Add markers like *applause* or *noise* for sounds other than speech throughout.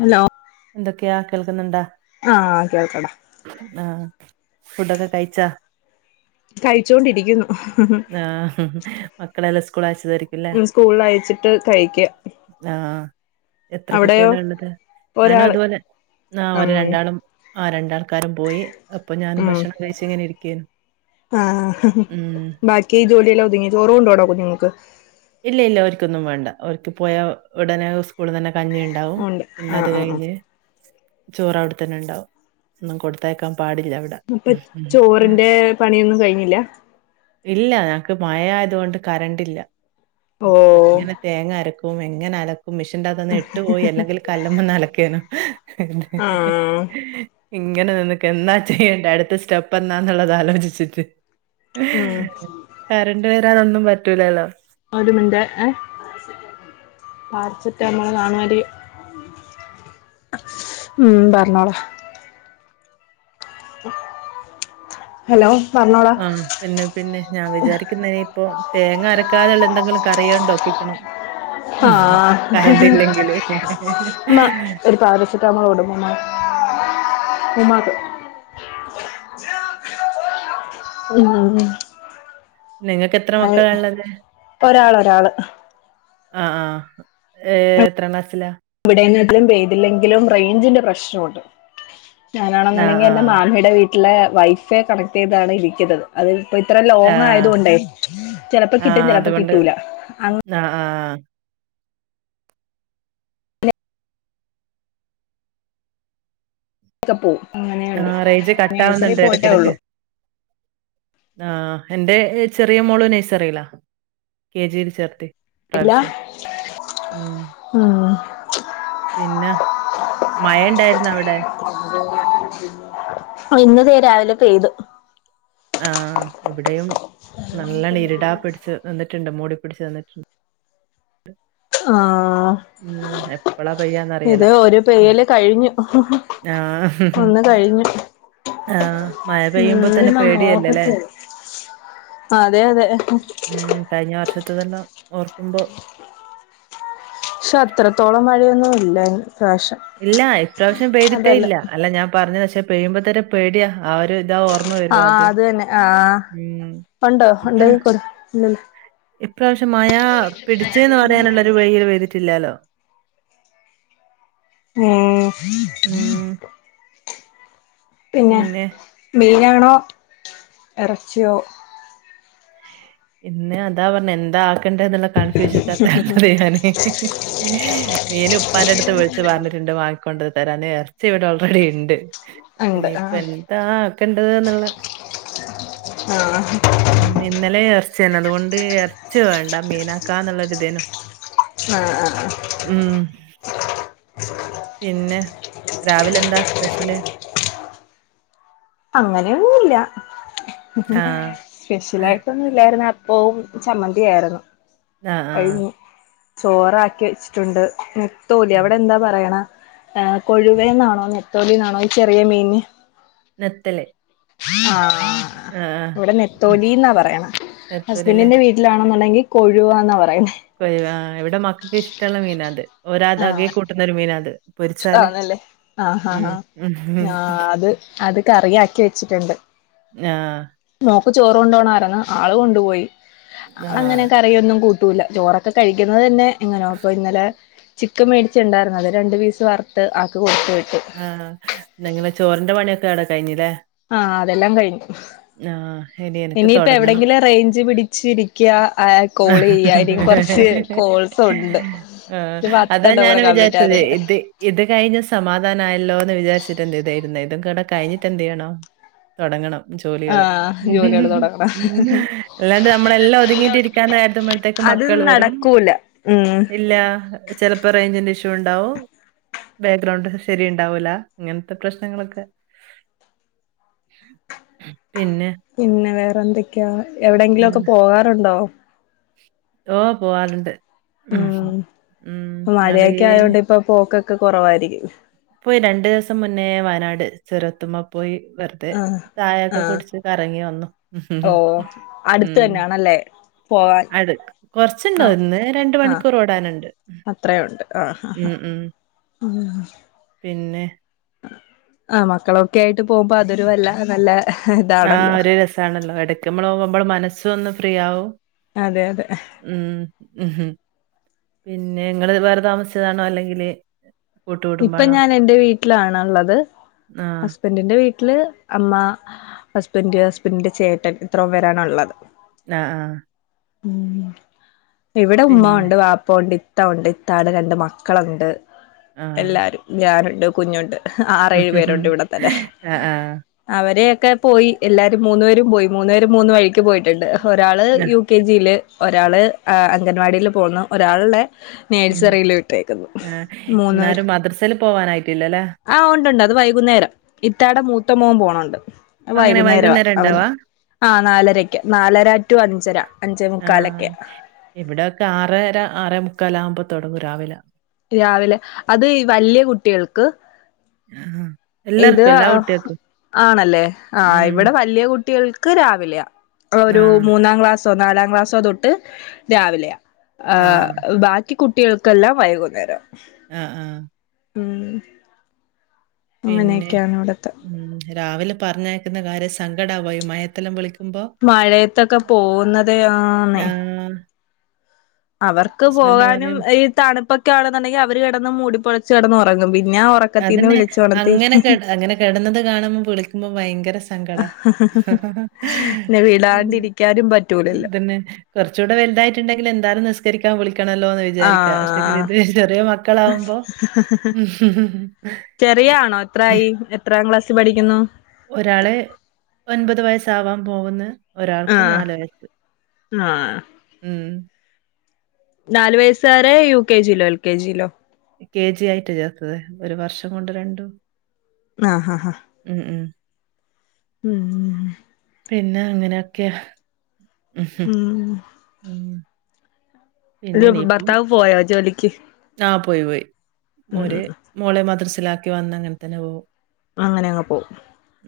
Hello എന്തൊക്കെയാ കേൾക്കുന്നുണ്ടാ ആഹ കേൾക്ക ആഹ ഫുഡൊക്കെ കഴിച്ചാ ആഹ് മക്കളെല്ലാം സ്കൂൾ അയച്ചതായിരിക്കുംല്ലേ കഴിച്ചുകൊണ്ടിരിക്കുന്നു സ്കൂളിൽ അയച്ചിട്ട് കഴിക്കുക ആഹ എത്ര കുട്ടിയോളാണ് ഉള്ളത് ഞാനും ഒരാള് അതുപോലെ ആ ഒരു ഉം രണ്ടാളും ആ രണ്ടാ ആൾക്കാരും പോയി അപ്പൊ ഞാനും ഭക്ഷണം കഴിച്ച ഇങ്ങനെ ഇരിക്ക ആ ബാക്കി ജോലിയെല്ലാം ഒതുങ്ങി ചോറ് കൊണ്ടോണോ കുഞ്ഞുങ്ങൾക്ക് ഇല്ല ഇല്ല ഒർക്കൊന്നും വേണ്ട ഒർക്ക് പോയാ ഉടനെ സ്കൂള തന്നെ കഞ്ഞി ഉണ്ട് ഉണ്ടാവും പിന്നെ ആഹ് അത് ആഹ് ആഹ് കഴിഞ്ഞ് ചോറ് അവിടെത്തന്നെ ഉണ്ടാവും ഒന്നും കൊടുത്തേക്കാൻ പാടില്ല അവിടെ അപ്പൊ ചോറിന്റെ പണിയൊന്നും കഴിഞ്ഞില്ല ഇല്ല ഞക്ക് മഴയായതുകൊണ്ട് കറണ്ട് ഇല്ല ഓ ഇപ്പൊ എങ്ങനെ തേങ്ങ അരക്കും എങ്ങനെ അലക്കും മിഷിൻന്റെ അകതൊന്ന് നെട്ടു പോയി അല്ലെങ്കിൽ കല്ലമ്മെന്നു അലക്കനു ആഹ് ഇങ്ങനെ നിനക്ക് എന്താ ചെയ്യണ്ട അടുത്ത സ്റ്റെപ്പ് എന്നാന്നുള്ളത് ആലോചിച്ചിട്ട് ഉം കറണ്ട് വരാനൊന്നും പറ്റൂലല്ലോ ഒരു മിറ്റ് ഏഹ് പാരസെറ്റമോൾ കാണുമായിരിക്കും ഉം പറഞ്ഞോളെ *inaudible* ഹലോ പറഞ്ഞോളൂ ആഹ് പിന്നെ പിന്നെ ഞാൻ വിചാരിക്കുന്നതിനിയിപ്പൊ തേങ്ങ അരക്കാതെയുള്ള എന്തെങ്കിലും കറിയണ്ട് ഒപ്പിക്കണം ഉം ആഹ് കറണ്ട് ഇല്ലെങ്കില് ചിറ്റാമളോട് പൂമാ പൂമാക്ക് ഉം ഉം നിങ്ങക്ക് എത്ര മക്കള ഉള്ളത് ഒരാൾ ഒരാള് ആഹ് ആഹ് എത്ര ക്ലാസിലാ ഇവിടെന്നട്ടലും പെയ്തില്ലെങ്കിലും റേഞ്ചിന്റെ പ്രശ്നമുണ്ട് ആഹ് ഞാനാണെന്നുണ്ടെങ്കി എന്റെ ആഹ് മാമയുടെ വീട്ടിലെ വൈഫൈ കണക്ട് ചെയ്താണ് ഇരിക്കരുന്നത് അത് ഇപ്പോ ഇത്ര ലോങ്ങ് ആയത ആഹ് കൊണ്ടായി ചിലപ്പോ കിട്ടും ആഹ് ചിലപ്പോ അതുകൊണ്ട് കിട്ടൂല ആഹ് ആഹ് തപ്പോ അങ്ങനെ ആഹ് റേഞ്ച് കട്ട ആവുന്നുണ്ട് ഇടക്കിടക്ക് ആഹ് എന്റെ ചെറിയ മോള് നെയ്സറില്ലാ കെ ജിൽ ചേർത്തി ഇല്ല പ്രാവശ്യം ഉം ഉം പിന്നെ മയ ഉണ്ടായിരുന്ന അവിടെ ഇന്ന്തേ രാവിലെ പെെയ്തു ആഹ് ഇവിടെയും നല്ലണ ഇരുടാ പിടിച്ചു നിന്നിട്ടുണ്ട് മൂടി പിടിച്ച് നിന്നിട്ടുണ്ട് ഉം ആഹ് എപ്പളാ പെയ്യാന്നറിയില്ല ഇത് ഒരു പെരേല് കഴിഞ്ഞു ആഹ് ഒന്ന് കഴിഞ്ഞു ആഹ് മഴ പെയ്യുമ്പോ തന്നെ പേടിയല്ലല്ലേ നോക്ക അതെ അതെ ഉം കഴിഞ്ഞ വർഷത്ത തന്നെ ഓർക്കുമ്പോ പക്ഷെ അത്രത്തോളം മഴയൊന്നും ഇല്ല പ്രാവശ്യം ഇല്ല ഇപ്രാവശ്യം പെയ്തിട്ടേ ഇല്ല അല്ല ഞാൻ പറഞ്ഞു പക്ഷെ പെയ്യുമ്പോത്തന്നെ പേടിയാ ആഹ് ഒരു ഇതാ ഓർമ്മ വരുവ ആഹ് ആദ്യം അത് തന്നെ ആഹ് ഉം ഉണ്ടോ ഇപ്രാ ഉണ്ടേ കൊടു പിന്ന ഇപ്രാവശ്യം മഴ പിടിച്ചന്ന് പറയാനുള്ള ഒരു വഴിയിൽ വഴ്തിട്ടില്ലാലോ ഉം ഉം പിന്നെ മീനണോ ഇറച്ചിയോ പിന്ന അതാ പറഞ്ഞ എന്താ ണ്ടുള്ള കൺഫ്യൂഷന്റെത്തള്ളത് ഞാന് മീൻ ഉപ്പാന്റെ അടുത്ത് പറഞ്ഞിട്ടുണ്ട് വങ്ങിക്കൊണ്ട തരാ ഇറച്ചി ഇവിടെ ഓൾറെഡി ഉണ്ട് ഉണ്ട് ഇനി ഇപ്പ ആഹ് എന്താ ആക്കേണ്ടത് എന്നുള്ള ആഹ് ഉം ഇന്നലെ ചർച്ചയാണ് അതുകൊണ്ട് ച്ച വേണ്ട മീനാക്കാ എന്നുള്ളൊരി ഇതേനും ആഹ് ഉം പിന്നെ രാവിലെ എന്താ സ്പെഷ്യല് അങ്ങനെയൊന്നുമില്ല ആഹ് സ്പെഷ്യലായിട്ടൊന്നുംല്ലായിരുന്ന പോവും ചമ്മന്തിയായിരുന്നു ആഹ് ആഹ് കഴിഞ്ഞ് ചോറാക്കി വെച്ചിട്ടുണ്ട് നെത്തോലി ആഹ് അവിടെന്താ പറയണ് കൊഴുവേന്നാണോ നെത്തോലിന്നാണോ ഈ ചെറിയ മീന് നെത്തൊലി ആഹ് ഇവിടെ ഉം നെത്തോലി എന്നാ പറയണ നെത്തോലല്ലേ ഹസ്ബൻഡിന്റെ വീട്ടി ലാണെന്നുണ്ടെങ്കി കൊഴുവാന്ന പറയുന്നെ ഇവിടെ മക്കക്ക് ഇഷ്ടമുള്ള മീന അത് ഒരാ ആകെ ആഹ് കൂട്ടുന്നൊരു മീന അത് പൊരിച്ചാല് ആന്നല്ലേ ആഹ് ആഹ് ഉം ആഹ് ഉം ആഹ് അത് അത് കറിയാക്കി വെച്ചിട്ടുണ്ട് ആഹ് മോക്ക് ചോറ് കൊണ്ടോണാര്ന്ന് അവള് കൊണ്ടുപോയി അവളങ്ങനെ ആഹ് കറിയൊന്നും കൂട് ട്ടൂല ചോറൊക്കെ കഴിക്കുന്നത് തന്നെ എങ്ങനോ അപ്പൊ ഇന്നലെ ചിക്കൻ മേടിച്ചുണ്ടായിരുന്നു അത് രണ്ട് പീസ് വറത്ത് ആക്ക് കൊടുത്ത് വിട്ട് ആഹ് എന്നങ്ങനെ ചോറിന്റെ പണിയൊക്കെ അടെ കഴിഞ്ഞില്ലേ ആഹ് അതെല്ലാം കഴിഞ്ഞു ആഹ് ഇനി എനിക്ക് ഇനിയിപ്പ തൊടങ്ങണം. എവിടെയെങ്കിലും റേഞ്ച് പിടിച്ച ഇരിക്കുക കോള് ചെയ്യ ഇല്ലെ കുറച്ച് കോൾസ് ഉണ്ട് ആഹ് ഇപ്പ അതാ പത്തെണ്ണം കൂടെ ഞാനും കംപ്ലീറ്റ് വിചാരിച്ചത് ആകാനുണ്ട് ഇത് ഇത് കഴിഞ്ഞ് സമാധാനമായല്ലോ എന്ന് വിചാരിച്ചിട്ട് എന്ത് ചെയ ഇതായിരുന്ന ഇതും കൂടെ കഴിഞ്ഞിട്ട എന്ത് ചെയ്യണം തൊടങ്ങണം ജോലികള് ആഹ് ജോലികള് തൊടങ്ങണം അല്ലാണ്ട് നമ്മളെല്ലാം ഒത്ങ്ങിട്ടിരി ക്കാൻനേരത്താമ്പഴത്തേക്ക് അത് മക്കള് വരും നടക്കൂല ഉം ഇല്ല ചെലപ്പ റേഞ്ചിന്റെ ഇഷ്യൂണ്ടാവും ബാക്ക്ഗ്രൗണ്ട് ശെരിയുണ്ടാവൂല ഇങ്ങനത്തെ പ്രശ്നങ്ങളൊക്കെ പിന്നെ പിന്നെ വേറെ എന്തൊക്കെയാ എവിടെങ്കിലും ഉം, ഒക്കെ പോകാറുണ്ടോ ഓഹ് പോവാറുണ്ട് ഉം ഉം അടേ ഇപ്പ പോക്കൊക്കെ കൊറവാരിക്കും പോയി രണ്ട് ദിവസം മുന്നേ വയനാട് ചുരത്തുമ്മേപോയി വെറുതെ ആഹ് ചയയൊക്കെ കുടിച്ച് കറങ്ങി വന്നു ഓഹ് അട്ത്തന്നെആണല്ലേ അത് കൊറച്ച്ണ്ട് ഒന്ന് രണ്ട്മണിക്കൂറ് ഓടാനൊണ്ട് അത്രേം ഒണ്ട് ആഹ് ആഹ് ഉം ഉം *inaudible* പിന്നെ ആഹ് മക്കളൊക്കെ ആയിട്ട് പോകുമ്പ അതൊരുവല്ല നല്ല ആഹ് ഇതാണല്ലോ ഒര് രസാണല്ലോ എടക്ക്‌മ്മള് പോമ്പള് മനസ്സ് ഒന്നും ഫ്രീ ആവും അതെ അതെ ഉം ഉം പിന്നെ ഇങ്ങള് വേറെ താമസിച്ചതാണോ അല്ലെങ്കില് ഇപ്പം ഞാൻ എന്റെ വീട്ടിലാണ്ള്ളത് ഹസ് ആഹ്. ഹസ്ബന്റിന്റെ വീട്ടില് അമ്മ ഹസ്ബന്റ് ഹസ്ബന്റിന്റെ ചേട്ടൻ ഇത്രയും പേരാണ്ള്ളത്. ആഹ് ആഹ് ഉം ഇവിടെ പിന്നെ ഉമ്മ ഒണ്ട് വാപ്പഒണ്ട് ഇത്തഒണ്ട് ഇത്താടെ രണ്ട് മക്കളൊണ്ട് ആഹ്. എല്ലാരും ഞാനൊണ്ട് കുഞ്ഞൊണ്ട് ആറേഴു പേരൊണ്ട് ഇവ്ടെത്തന്നെ ആഹ് ആഹ്. അവരെയൊക്കെ പോയി എല്ലാരും മൂന്ന് പേരും പോയി മൂന്ന് പേരും മൂന്ന് വഴിക്ക് പോയിട്ട്ണ്ട് ഒരാള് ന യു കെ ജില് ഒരാള് അംഗനവാടില് പോന്നു ഒരാള്ടെ ഉം. നേഴ്സറില് വിട്ടേക്ക്‌ന്നു മൂന്നുപേരും. ത്തില് പോവാനായിട്ടില്ലലെ ആഹ് ഒണ്ട് ഒണ്ട് അത് വൈകുന്നേരം ഇത്തവണ മൂത്ത മോൻ പോണൊണ്ട് അത് അങ്ങനെ വൈകുന്നേരവാ വൈകുന്നേരം അവന്. ഇണ്ടാവാ? ആഹ് നാലരക്ക്‌ നാലര റ്റു അഞ്ചര അഞ്ച മുക്കാലൊക്കെ. ഇവ്ടെഒക്കെ ആറെര ആറെ മുക്കാല ആവ്മ്പ തൊടങ്ങും രാവിലെ രാവിലെ അത് വല്യ കുട്ടികൾക്ക് ആഹ് ആഹ് ഇത് ആണല്ലേ ആഹ് ഉം. ഇവ്ടെ വല്യ കുട്ടികൾക്ക് രാവിലെയാ. ഒരു ആഹ്. മൂന്നാം ക്ലാസ്സോ നാലാം ക്ലാസ്സോ തൊട്ട് രാവിലെയാ ആ ആഹ്. ബാക് ക്കി കുട്ടികൾക്കെല്ലാം വൈകുന്നേരം. ആഹ് ആഹ് ഉം പിന്നെ അങ്ങനെയൊക്കെയാണ് ഇവിടത്തെ ഉം രാവിലെ പറഞ്ഞയ്ക്കുന്ന കാര്യ സങ്കടാവാ മയത്തല്ലാം വിളിക്ക് മഴയത്തൊക്കെ പോവ്ന്നതെ ആന്നെ. ഉം അവർക്ക് പോവാനും പറയും ഈ തണുപ്പൊക്കെ ആണെന്ന്ണ്ടെങ്കി അവര് കെടന്ന് മൂടിപ്പൊതച്ച് കെടന്ന് ഒറങ്ങും പിന്നെ ആ ഒറ അതന്നെ അങ്ങനെ കെട അങ്ങനെ കെടന്നത് കാണുമ്പ വ്ളിക്ക്മ്പ ഭയങ്കര സങ്കടാ *unintelligible* പിന്നെ വിടാണ്ടിരിക്കാനും പറ്റൂലല്ലോ കൊറച്ച് കൂടെ വല്തായിട്ട്ണ്ടങ്കി എന്താലും നിസ്കരിക്കാൻ വിളിക്കണല്ലോന്ന് വിചാരിക്കാ പഷേങ്കില് ആ ഇദ് ചെറിയ മക്കളാവ്മ്പോ *unintelligible* ചെറിയാണോ എത്രായി എത്രാം ക്ലാസ്സി പഠിക്കുന്നു? ഒരാള് ഒൻപത് വയസ്സാവാൻ പോക്ന്ന് ഒരാൾക്ക് ആഹ് നല് വയസ് ആഹ് ഉം നാലല് വയസ്സകാരെ യു കെ ജിയിലോ എൽ കെ ജിയിലോ യു കെ ജി ആയിട്ട് ചേർത്തത് ഒരു വർഷം കൊണ്ട് രണ്ടും ആഹ് അഹ ഹ ഉം ഉം ഉം പിന്നെ അങ്ങനൊക്കെ ആഹ് ഉം പിന്നെ ഒരു ഭർത്താവ് പോയോ ജോലിക്ക് ആഹ് പോയി പോയി ഒര് ഉം മോളെ മദ്രസിലാക്കി വന്ന് അങ്ങനെ തന്നെ പോകും അങ്ങനെ അങ്ങ് പോവും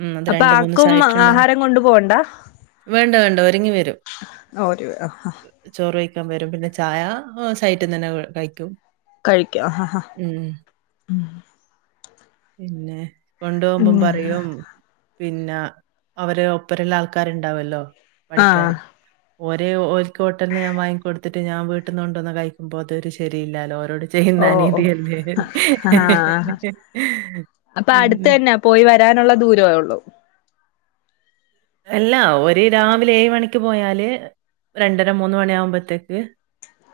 ഉം. അത് അപ്പൊ ആക്കും സൈറ്റുണ്ടാവും. ആഹാരം കൊണ്ടു പോകണ്ട വേണ്ട വേണ്ട ഒരുങ്ങി വരും ഓര് *unintelligible* ചോറ് വഴിക്കാൻ വരും പിന്നെ ചായ സൈറ്റിൽ തന്നെ കഴിക്കും കഴിക്കാം ആഹ് ഹ ഹ ഉം. പിന്നെ കൊണ്ട് ഉം പോകുമ്പം പറയും പിന്നെ അവര് ഒപ്പരള്ള ആൾക്കാരുണ്ടാവല്ലോ ആഹ് പഠിക്കറ് ഒര ഓലക്ക്ട്ടൽ നി ഞാൻ വാങ്ങിക്കൊടുത്തിട്ട് ഞാൻീട്ടന്നന്ന് കൊണ്ടന്നന്ന് കഴിക്കുമ്പോ അത്രു ശരില്ലോ ഓരോട് ഓ ചെയ്യുന്നാന ഓ ഇതിയല്ലേ ആഹ് അപ്പൊ അടുത്ത് *unintelligible* തന്നാ പോയി വരാനുള്ള ദൂരേ ഉള്ളൂ അല്ല ഒരു രാവിലെ ഏഴ് മണിക്ക് പോയാല് രണ്ടര മൂന്ന് മണിയ ആകുമ്പോത്തേക്ക്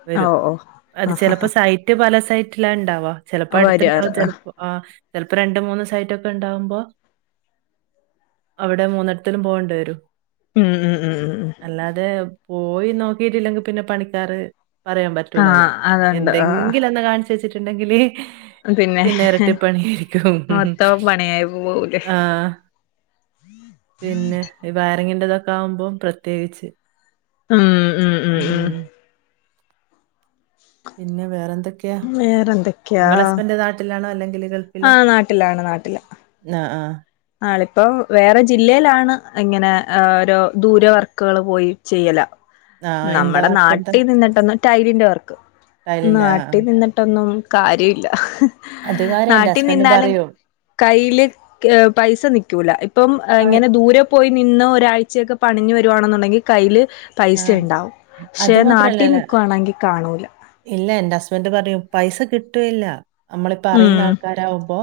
വരും ഓ ഓ അത് ആഹ് ചിലപ്പോ ആഹ് സഹ യ്റ്റ് പല സൈറ്റിലാ ഉണ്ടാവാ ചിലപ്പോ ആഹ് അടുത്തുണ്ടാവും വരാറ് ചിലപ്പോ ആഹ് ചിലപ്പോ രണ്ട് മൂന്ന് സൈറ്റ് ഒക്കെ ഉണ്ടാവുമ്പോ അവിടെ മൂന്ന് ത്തില പോകേണ്ട വരും ഉം ഉം ഉം ഉം അല്ലാതെ പോയി നോക്കിട്ടില്ലെങ്കി പിന്നെ പണിക്കാറ് പറയാൻ പറ്റൂലല്ലോ ആഹ് അതുണ്ട് ആഹ് എന്തെങ്കിലുംന്ന് കാണി വെച്ചിട്ടുണ്ടെങ്കില് പിന്നെ ഇരട്ടിപ്പണി ആയിരിക്കും മൊത്തം പണിയായി പോവൂലേ ആഹ് പിന്നെ ഈ വയരങ്ങിറതൊക്കെ ആകുമ്പോം പ്രത്യേകിച്ച് ആഹ് ആഹ് ആഹ് ആഹ് പിന്നെ വേറെ എന്തൊക്കെയാ വേറെന്തൊക്കെയാ നിങ്ങള ഹസ്ബന്റ് നാട്ടിലാണോ അല്ലെങ്കില് ഗൾ ആഹ് നാട്ടിലാണ് നാട്ടില് ആഹ് ആഹ് ആളിപ്പോ വേറെ ജില്ലയിലാണ് ഇങ്ങനെ ഒരോ ദൂര വർക്കുകള് പോയി ചെയ്യലാ ആ എന്താ നമ്മുടെ വർക്കെന്താ? നാട്ടിൽ നിന്നിട്ടന്ന് ടൈലിന്റെ വർക്ക് ടൈലിന്റെ. ആ, ആ. നാട്ടി നിന്നിട്ടൊന്നും കാര്യല്ല അത് കാര്യം എന്റെ നാട്ടിൽ ഹസ്ബൻഡ് നിന്നാലും പറയും. കയ്യില് പൈസ നിക്കൂല ഇപ്പം പയ് ഇങ്ങനെ ദൂരെ പോയി നിന്ന് ഒരാഴ്ചയൊക്കെ പണിഞ്ഞു വരുവാണെന്നുണ്ടെങ്കി കയ്യില് പൈസ ആഹ്. ഇണ്ടാവും പക്ഷേ അത് നാട്ടി മാത്രല്ലല്ല നിക്കുവാണെങ്കി കാണൂല്ല ഇല്ല എൻ്റെ ഹസ്ബന്റ് പറയും പൈസ കിട്ടൂല്ല നമ്മളിപ്പ അറിയുന്ന ഉം ആൾക്കാരാവുമ്പോ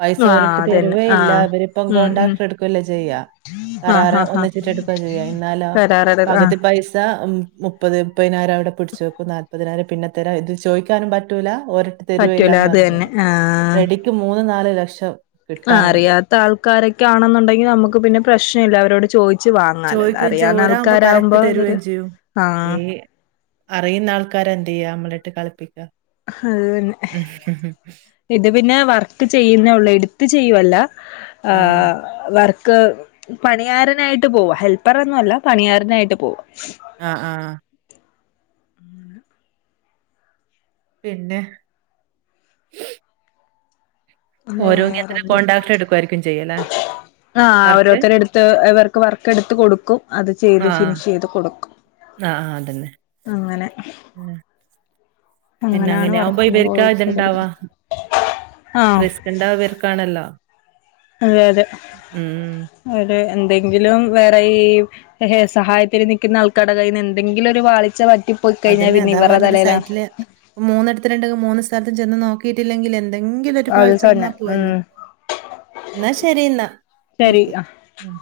പൈസ ആ ഓരൊട്ട് അതന്നെ തരുവേ ആ ഇല്ല അവരിപ്പം ഉം ഉം കോൺട്രാക്ട് എടു ചെയ്യ ആ ഹാ *unintelligible* ഹാ ഒന്നിച്ചിട്ട് എടുക്കാ ചെയ്യാ എന്നാലോ വരാറ പകു ആ പൈസ മുപ്പത് മുപ്പതിനായിരം അവിടെ പിടിച്ചു വെക്കും നാല്പതിനായിരം പിന്നെ തരാം ഇത് ചോദിക്കാനും പറ്റൂല ഒര് പറ്റൂല തരുവയില്ലാന്ന് അത് തന്നെ പറഞ്ഞിട്ടുണ്ട് ആഹ് റെഡിക്ക് മൂന്ന് നാല് ലക്ഷം കിട്ടാനുണ്ട്. അറിയാത്ത ആൾക്കാരൊക്കെ ആണെന്നുണ്ടെങ്കി നമുക്ക് പിന്നെ പ്രശ്നം ഇല്ല അവരോട് ചോദ ച്ച് വാങ്ങാലോ ചോദിക്കുകയും ചെയ്യും. അറിയാവുന്ന ഒരാകുമ്പോ ആൾക്കാരാവുമ്പോ കറക്റ്റ് അതൊരു തരുകയും ചെയ്യും. ആഹ് ഈ അറിയുന്ന ആൾക്കാര് എന്ത് ചെയ്യാ നമ്മളിട്ട് കളിപ്പിക്കും ആഹ് എന്നിട്ട് *inaudible* ഇത് പിന്നെ വർക്ക് ചെയ്യുന്നേ ഉള്ളൂ എടുത്ത് ചെയ്യുവല്ല ആ. ആഹ് വർക്ക് പണിയാരനായിട്ട് പോവാ ഹെൽപ്പറൊന്നുല്ല പണിയാരനായിട്ട് പോവും ആഹ് ആഹ് പിന്നെ ഓരോ ഇങ്ങനത്തെ വേറെന്തേ കോട്രാക്ട് എടുക്കുവായിരിക്കും ചെയ്യലേ ആ ഓരോരുത്തര് എടുത്ത് ഇവർക്ക് വർക്ക് എടുത്ത് കൊടുക്കും അത് ചെയ്ത് ഫിനിഷ് ചെയ്ത് കൊടുക്കും ആഹ് ആ അതന്നെ അങ്ങനെ ആഹ് പിന്നെ അങ്ങനാണ് അങ്ങനെയാമ്പോ വർക്കിന് ഇവർക്കാ പോയിരിക്കുന്നത് ഇതുണ്ടാവാ ആഹ് റിസ്ക് ഇണ്ടാവ ഇവർക്കാണല്ലോ അതെ ഉം. അതെ എന്തെങ്കിലും വേറെ ഈ ഹേ സഹായത്തിൽ നിൽക്കുന്ന ആൾക്കടെ കയ്യിന്ന് എന്തെങ്കിലും ഒരു പാളിച്ച വറ്റിപ്പോയിക്കഴിഞ്ഞാൽ പിന്നെ ഇവരുടെ തലയിലാ മൂന്നിടത്തുണ്ടെങ്കി മൂന്ന് സ്ഥലത്ത് ചെന്ന് നോക്കിയിട്ടില്ലെങ്കിൽ എ എന്തെങ്കിലും ഒരു അത് പാളിച്ച വന്നാ തന്നെ ഉം പോവല്ലോ എന്നാ ശരി എന്നാ ശരി നിക്ക് ആഹ് ഉം